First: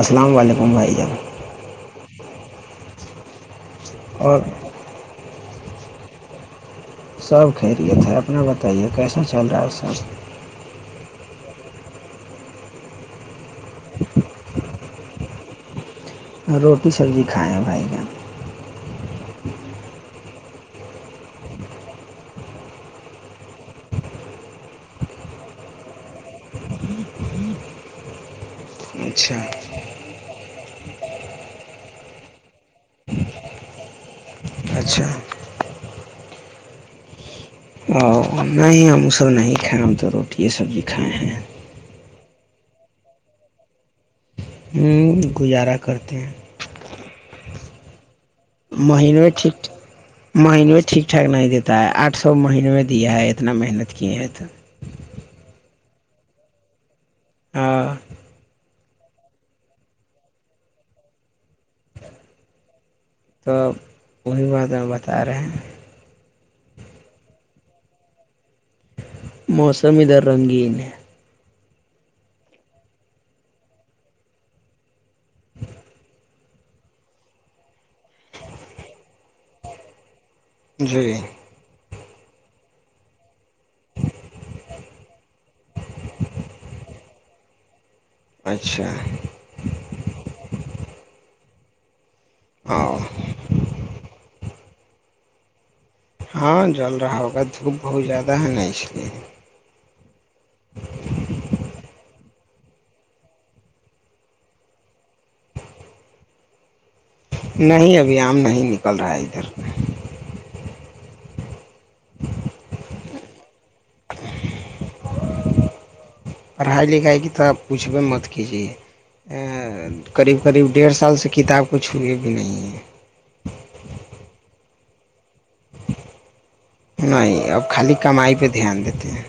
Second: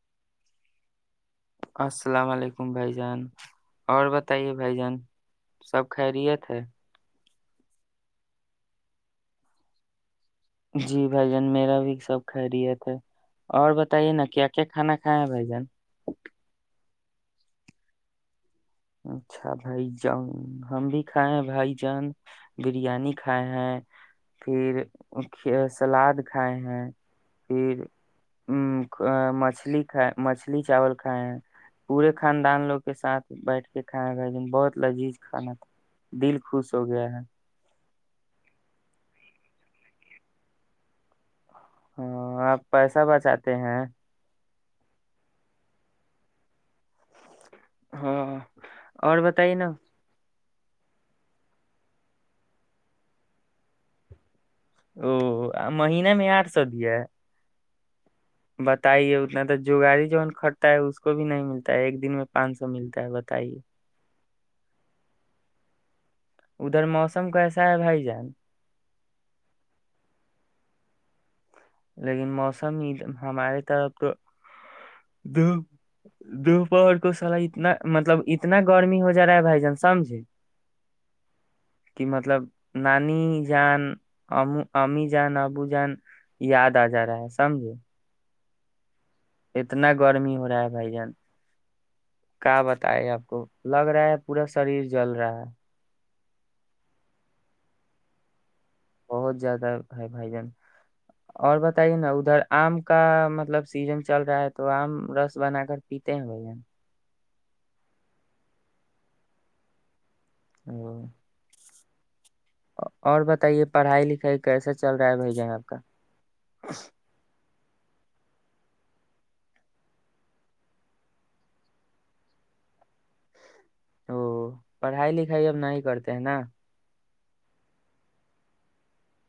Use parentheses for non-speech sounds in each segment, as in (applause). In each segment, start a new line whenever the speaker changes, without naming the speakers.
السلام علیکم بھائی جان
السلام علیکم بھائی جان اور بتائیے بھائی جان سب خیریت ہے
سب خیریت اپنا بتائیے کیسا چل رہا ہے سب
جی بھائی جان میرا بھی سب خیریت ہے اور بتائیے نا کیا کیا کھانا کھائے ہے بھائی جان
روٹی سبزی کھائیں بھائی جان
اچھا بھائی جان ہم بھی کھائے ہیں بھائی جان بریانی کھائے ہیں پھر سلاد کھائے ہیں پھر ا
اچھا
مچھلی کائے مچھلی چاول کھائے ہیں پورے خاندان لوگ کے ساتھ بیٹھ یہ کھانیا گ دن بہت
اچھا
لذیذ کھانا تھا دل خوش ہو گیا ہے
او نہیں ہم سب نہیں کھائے ہم تو روٹی ہے سبزی کھائے ہیں
ہاں آپ پیسہ بچاتے ہیں
گزارا کرتے ہیں
ہاں اور
مہینو
بتائیے
ٹھیک
نا
مہینے میں ٹھیک ٹھاک نہیں دیتا ہے آٹھ سو مہینے میں دیا ہے اتنا محنت کیے ہیں تو
او مہین میں آٹھ سو دیا
ہاں
بتائیے اتنا تو جگاڑی جو کھرتا ہے اس کو بھی نہیں ملتا ہے ایک دن میں پانچ سو ملتا تا ہے بتائیے
تو وہی بات ہم بتا رہے ہیں
ادھر موسم کیسا ہے بھائی جان
موسم ادھر رنگین ہے
لیکن موسم ہمارے طرف تو دوپہر کو سلا اتنا مطلب اتنا گرمی ہو جا رہا ہے بھائی جان سمجھے
جی
کہ مطلب نانی جان ا امی جان ابو جان یاد آ جا رہا ہے سمجھے
اچھا
اتنا گرمی ہو رہا ہے بھائی جان کیا
ہاں
بتائے آپ کو لگ رہا ہے پورا شریر جل رہا ہے
ہاں جل رہا ہوگا دھوپ بہت زیادہ ہے نہیں
بہت زیادہ ہے بھائی جان اور بتائیے نا ادھر آم کا مطلب سیزن چل رہا ہے تو آم رس بنا کر پیتے ہیں بھائی جن
نہیں ابھی عم نہیں نکل رہا ہے ادھر
ہ (unintelligible)
(inaudible)
اور بتائیے پڑھائی لکھائی کیسا چل رہا ہے بھائی جان آپ کا
پڑھائی لکھائی کی تو آپ پوچھ پ مت کیجیے قریب قریب ڈیڑھ سال سے کتاب کو چھوئی بھی نہیں ہیں
او پڑھائی لکھائی اب نہیں کرتے ہیں نا
نہیں اب خالی کمائی پہ دھیان دیتے ہیں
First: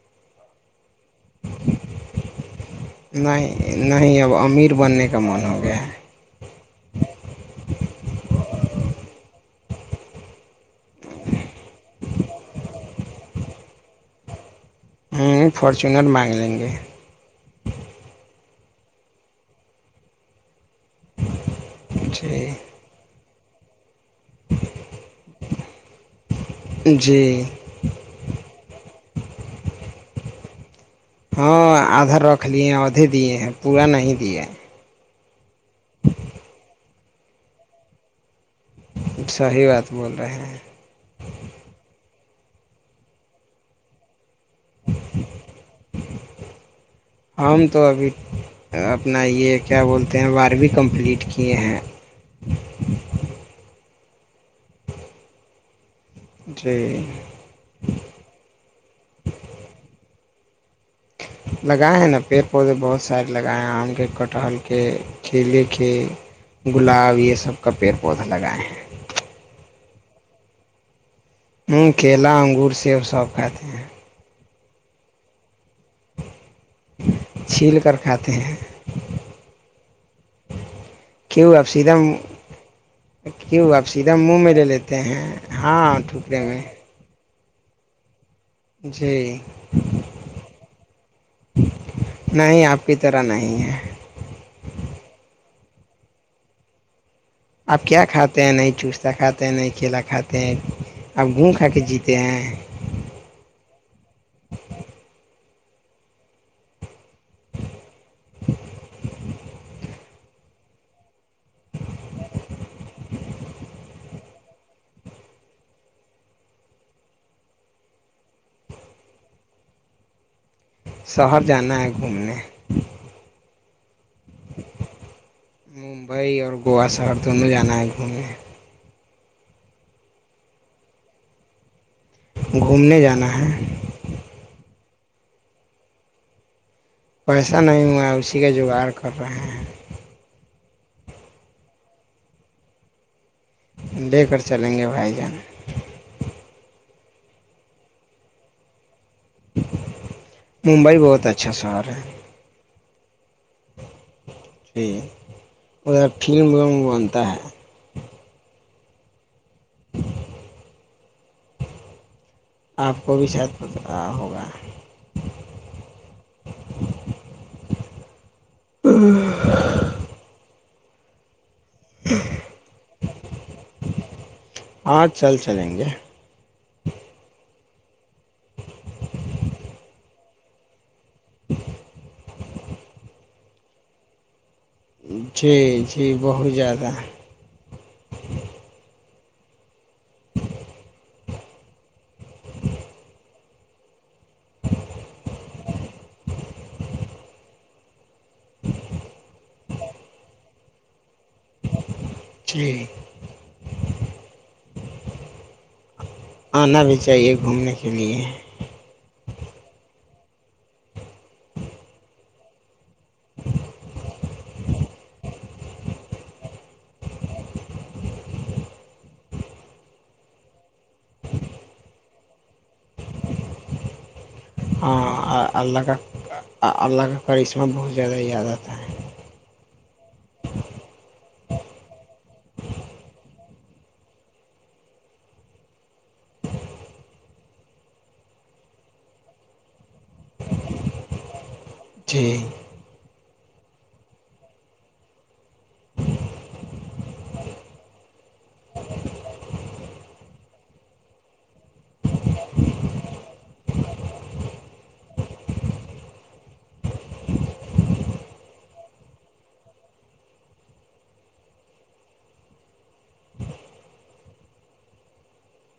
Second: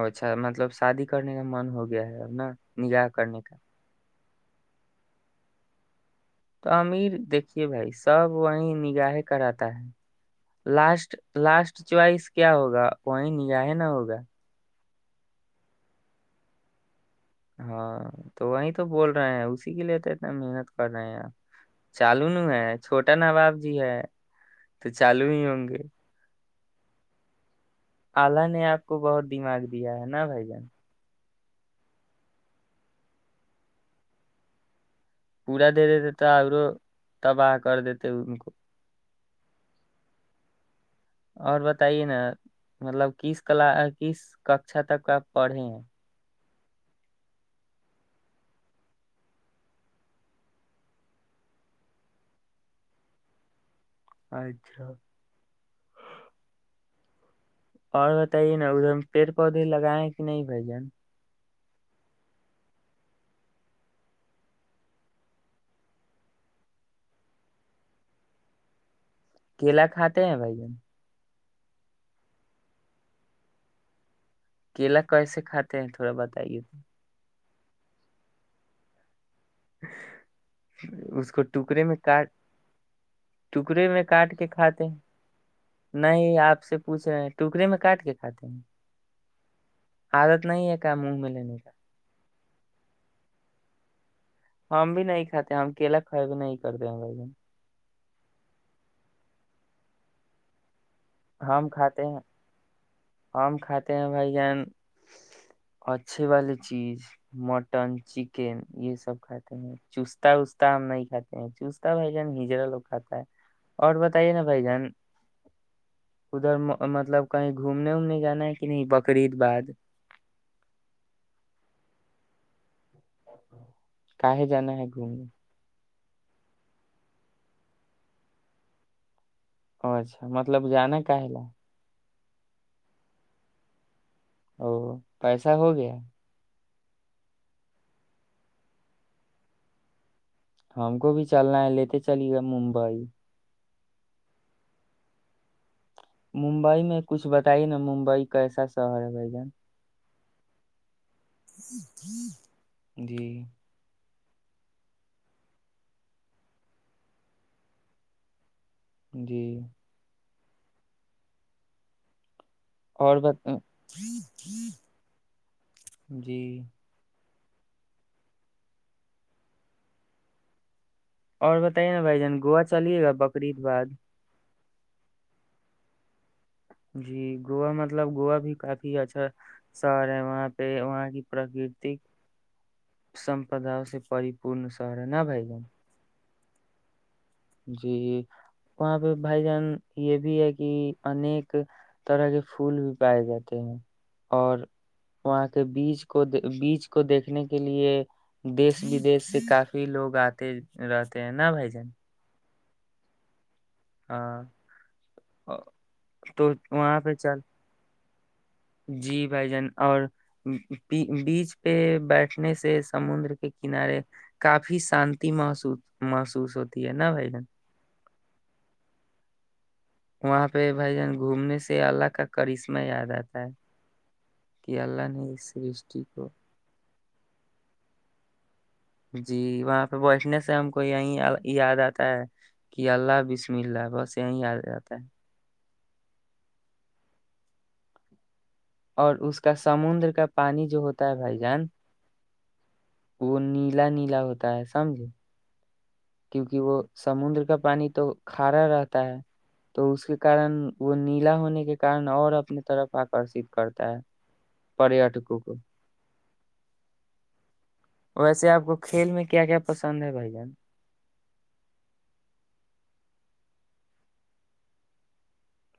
اچھا مطلب شادی کرنے کا من ہو گیا ہے ا نا نگاہ کرنے کا
نہیں نہیں اب امیر بننے کا من ہو گیا ہے
تو امیر دیکھیے بھائی سب وہیں نگاہیں کراتتا ہے لاسٹ لاسٹ چوائس کیا ہوگا وہیں نیااہ نہ ہوگا
ہوں فارچونر مانگ لیں گے
ہاں تو وہی تو بول رہے ہیں اسی کے لیے تو اتنا محنت نہیں چالو ن ہے
جی
چوٹا ن بااز جی ہے تو چالو ہی ہوں گے
جی
اللہ نے آپ کو بہت دماغ دیا ہے نا بایی جان
ہاں آدھا رکھ لیے ہیں آدھے دیے ہیں پورا نہیں دیا ہے
پورا دے دی دیتا اورو تباہ کر دیتے ان کو
صحیح بات بول رہے ہیں
اور بتائیے نا مطلب کس کلا کس ککھا تک آپ پڑھے ہیں
ہم تو ابھی اپنا یہ کیا بولتے ہیں بارہویں کمپلیٹ کیے ہیں
اچھا (unintelligible)
جی
اور بتائیے نا ادھر پیڑ پودے لگائے کہ نہیں بھ جان
لگائے ہیں نا پیڑ پودے بہت سارے لگائے ہیں آم کے کٹہل کے کیلے کے گلاب یہ سب کا پیڑ پودے لگائے ہیں
کیلا کھاتے ہیں بھائی جن
ہوں کیلا انگور سیب سب کھاتے ہیں
ک لاک کاس خات تھوڑا بتائیے ت
چھیل کر کھاتے ہیں
اس کو
کیوں آپ
ٹکڑے
سیدھا
میں کاٹ
کیوں آپ
ٹکڑے میں
سیدھا منہ
کاٹ کے
میں لے
کھاتے
لیتے ہیں ہاں ٹکرے میں
ٹکے میں کاٹ کے کھاتے ہیں
جی
عادت نہیں ہے کا منہ میں لینے کا
نہیں آپ کی طرح نہیں ہے
ہم بھی نہیں کھاتے ہیں ہم کیلا کھائے بھی نہیں کرتے ہیں بھن
آپ کیا کھاتے ہیں نہیں چستتا کھاتے ہیں نہیں کیلا کھاتے ہیں آپ گھوم کھا
ہم
کے
کھاتے
جیتے
ہیں ہم کھاتے ہیں بھائی جان اچھے والی چیز مٹن چکن یہ سب کھاتے ہیں چستتا وستا ہم نہیں کھاتے ہیں چستتا بھ جان ہجرا لوگ کھاتا ہے اور بتائیے نا بھائی جان ادھر مطلب کہیں گھومنے وومنے جانا ہے کہ نہیں بقرید بعد
شہر جانا ہے گھومنے
کایں جانا ہے گھومنے
ممبئی اور گوا شہر دونوں جانا ہے گھومنے
ا اچھا مطلب جانا ہے کااہ ل
گھومنے جانا ہے
ا پیسہ ہو گیا
پیسہ نہیں ہوا ہے اسی کا جگاڑ کر رہے ہیں
ہم کو بھی چلنا ہے لیتے چلیے گئے ممبئی
لے کر چلیں گے بھائی جان
ممبئی میں کچھ بتائیے نا ممبئی کیسا شہر ہے بائی گان
ممبئی بولت بہت اچھا سور ہے
جی
ج ادھر فلم ولم بنتا ہے
جی (unintelligible)
(unintelligible) آپ کو
اور
بھی
بت
شت ہوگا
جی
ہ (unintelligible)
اور بتائیے نا بھائی جان گوا چلیے گا بقریید باد
ہاں چل چلیں گے
جی گووا مطلب گووا بھی کافی اچھا شہر ہے وہاں پہ وہاں کی پراکرتک سمپداؤ سے پ
جی جی بہت زیادہ بہ
جی وہاں پہ بھائی جان یہ بھی ہے کہ انیک طرح کے پھول بھی پائے جاتے ہیں اور وہاں کے بیچ کو بیچ کو دیکھنے کے لیے دیس ودیش سے کافی لوگ آتے رہتے ہیں ن بھائی جان
چھ (unintelligible)
ہاں تو
آنا بھی
وہاں پہ
چاہیے
چل
گھومنے کے لیے
جی بھائی جان اور (unintelligible) بیچ پہ بیٹھنے سے سمندر کے کنارے کافی شانتی محس محسوس ہوتی ہے نا بھائی جن (unintelligible) وہاں پہ بھائی جان گھومنے سے اللہ کا کرشمہ یاد آتا ہے کہ اللہ نے
ہاں
اس
اللہ کا
سرشٹی کو
اللہ کا اور اس میں بہت زیادہیاد آتا ہے (unintelligible)
جی وہاں پہ بیٹھنے سے ہم کو یہیں یاد آتا ہے کہ اللہ بسم اللہ بس یہیں یاد جتا ہے اور اس کا سمندر (unintelligible) کا پانی جو ہوتا ہے بھائی جان
جی
(unintelligible) وہ نیلا نیلا ہوتا ہے سمجھے (unintelligible) کیونکہ وہ سمندر کا پانی تو کھارا رہتا ہے تو اس کے کارن وہ نیلا ہونے کے کن اور اپنی طرف آکرشت کرتا ہے پریٹکوں کو (unintelligible) ویسے آپ کو کھیل میں کیا کیا پسند ہے بھائی جان (unintelligible)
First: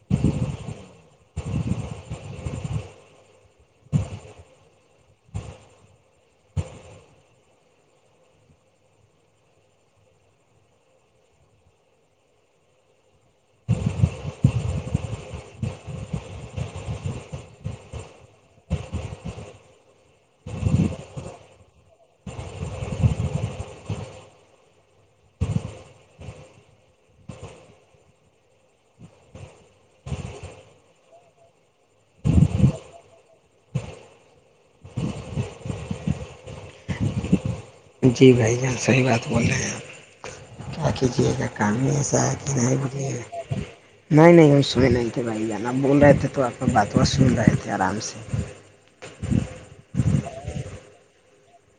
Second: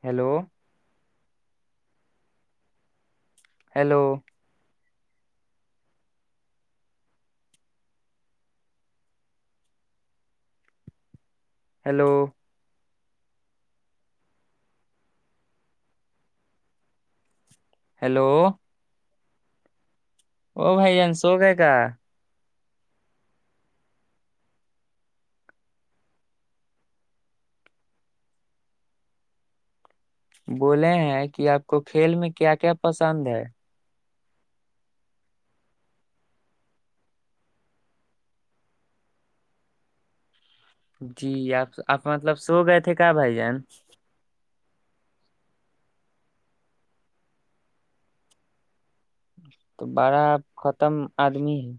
ہیلو (unintelligible) ہیلو ہیلو ہلو او بھائی جین شوق ہے کا بولے ہیں کہ آپ کو کھیل میں کیا کیا پسند ہے
جی بھائی جان صحیح بات بول رہے ہیں آپ (unintelligible) کیا کیجیے گا
جی آپ
کام ہی
آپ
ایسا ہے
مطلب
کہ
سو گئے تھے کیا
نہیں
بھائی جان
نہیں نہیں س نہیں تھے بھائی جان آ بول رہے تھے تو آپ بات ب سن رہے تھے آرام سے (unintelligible)
تو بڑا ختم آدمی ہے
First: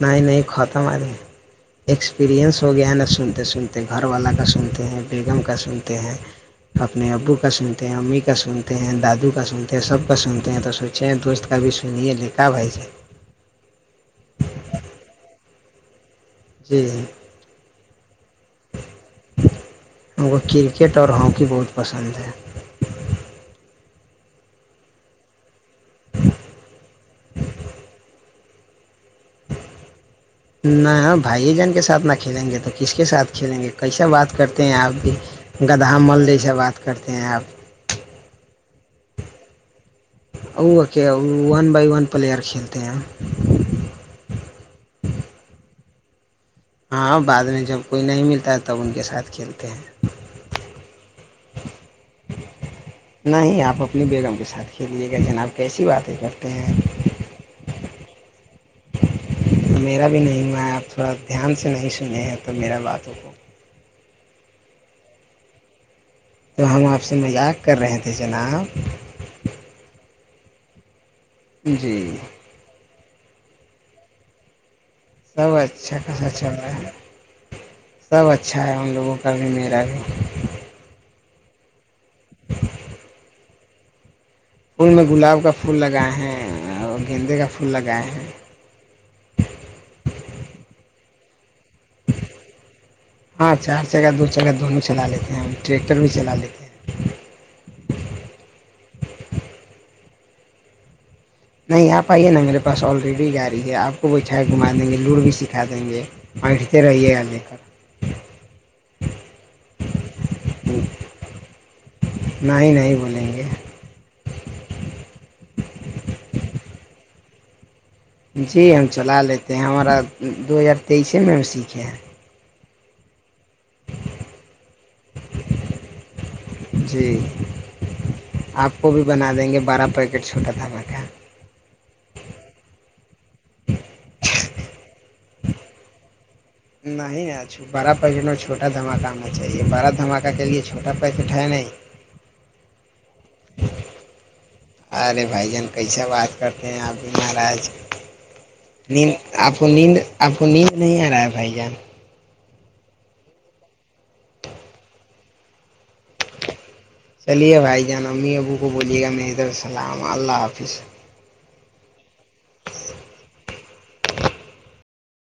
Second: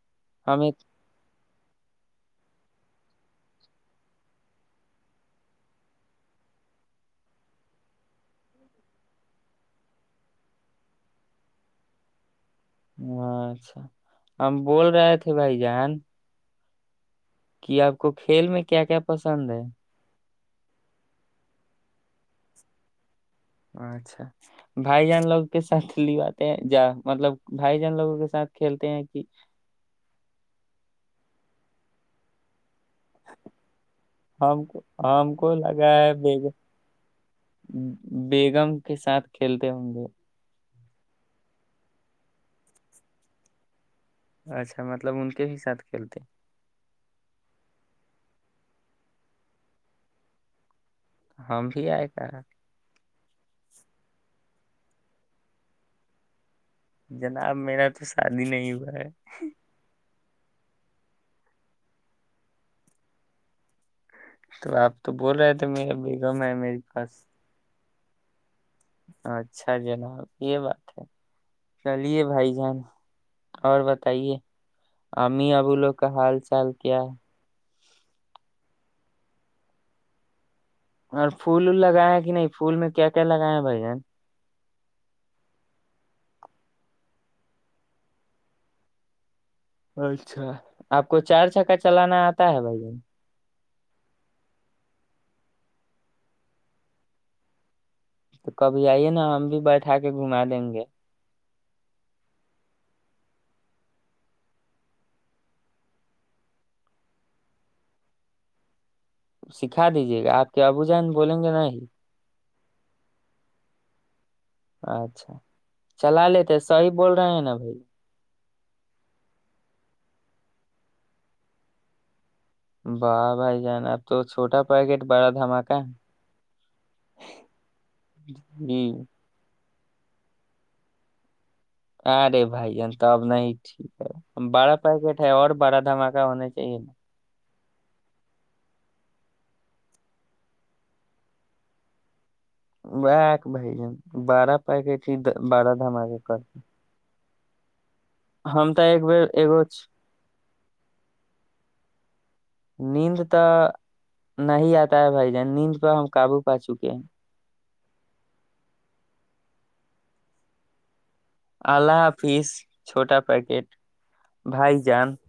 نہیں نہیں
ہمیں
ختم آ رہ (unintelligible) ایکسپریئنس ہو گیا نا سنتے سنتے گھر والا کا سنتے ہیں بیگم کا سنتے ہیں اپنے ابو کا سنتے ہیں امی کا سنتے ہیں دادو کا سنتے ہیں سب کا سنتے ہیں تو سوچے ہیں دوست کا بھی سنیے لیکن
ہ اچھا (unintelligible) ہم بول رہے تھے بھائی جان (unintelligible)
جی جی (unintelligible)
کہ آپ کو کھیل میں کیا کیا پسند ہے
ان کو کرکٹ اور ہاکی بہت پسند ہے (unintelligible)
اچھا بھائی جان لوگ (unintelligible) کے ساتھ لیواتے ہیں جا مطلب بھائی جان لوگوں کے سات (unintelligible) کھیلتے ہیں کہ (unintelligible)
نہ بھائی جان کے ساتھ نہ کھیلیں گے تو کس کے ساتھ کھیلیں گے کیسا بات
ہم
کرتے ہیں
کو
آپ بھی
ہم کو لگا
گدہا
ہے
مل
بیگ
جیسا بات کرتے ہیں آپ
بیگم
(unintelligible)
کے ساتھ کھیلتے ہوں گے (unintelligible)
وہ کیا ون بائی ون پلیئر کھیلتے ہیں (unintelligible)
اچھا مطلب ان کے بھی ساتھ کھیلتے ہیں (unintelligible)
ہاں بعد میں جب کوئی نہیں ملتا ہے تب ان کے ساتھ کھیلتے ہیں
ہم بھی آئے کر
نہیں ہی آپ اپنی بیگم کے ساتھ کھیل لیے گا جناب کیسی بات ہے کر
جناب میرا ا شادی نہیں ہوا ہے
میرا بھی نہیں ہوا ہے آپ تھوڑا دھیان سے نہیں سنے ہیں تو میرا بات ہوگ
تو آپ تو بول رہے تھے میں اب
تو ہم آپ سے مذاق کر رہے تھے ج جناب
اچھا جناب یہ بات ہے
جی
چلیے بھائی جان اور بتائیے
سب
امی ابو لوگ
اچھا
کا
کیسا
حال
چل
چال
رہا ہے
کیا
سب اچھا ہے ان لوگوں کو کابھی میرا بھی
اور پھول ول لگائےیں کہ نہیں پھول میں کیا کیا لگائے ہیں بھائی ج
پھول میں گلاب کا پھول لگائے ہیں اور گیندے کا پھول لگائے ہیں
اچھا آپ کو چار چکا چلانا آتا ہے بھائی ج
ہاں چار چگہ دو چگہ دونوں چلا لیتے ہیں ٹریکٹر بھی چلا لیتے ہیں
تو کبھی آئیے نا ہم بھی بیٹھا کے گھما دیں گے
نہیں آپ آئیے نا میرے پاس آلریڈی گاڑی ہے آپ کو وہ چھائے گھما دیں گے لوور بھی سکھا دیں گے بیٹھتے رہیے گا لے کر
سکھا دی جیا آپ کے ابو جان بولیں گے نہیں جی (unintelligible) (inaudible)
نہیں نہیں بولیں گے
اچھا چلا لیتے سیح بول رہے ہیں نا بھائی
جی ہم چلا لیتے ہیں ہمارا دو ہزار تیئیسے میں ہم سیکھے ہیں
واہ بھائی جان اب تو چھوٹا پیکیٹ بڑا دھماکہ ہے
جی
ہے
آپ کو
جی
بھی بنا دیں گے بارہ پیکیٹ چھوٹا د بقا
ارے بھائی جان تب نہیں ٹھیک ہے بڑا پیکٹ ہے اور بڑا دھماکا ہونا چاہ
نہیں آج بارہ پیکٹ میں چھوٹا دھماکہ ہونا چاہیے بارہ دھماکہ کے لیے چھوٹا پیکٹ ہے نہیں
ایک بھائی جان بارہ پیکج ہی
ارے بھائی جان
بارہ دام
کیسا
آگے کر
بات کرتے ہیں آپ بھی مہاراج نیند آپ نیند آپ کو نیند نہیں آ رہا ہے بھائی جان
نیند تو نہیں آتا ہے بھائی جان نیند پ ہم قابو پاچو
چلیے بھائی جان امی ابو کو بولیے گا میدر السلام اللہ حافظ
اللہ حافظ چھوٹ پیکٹ بھائی جان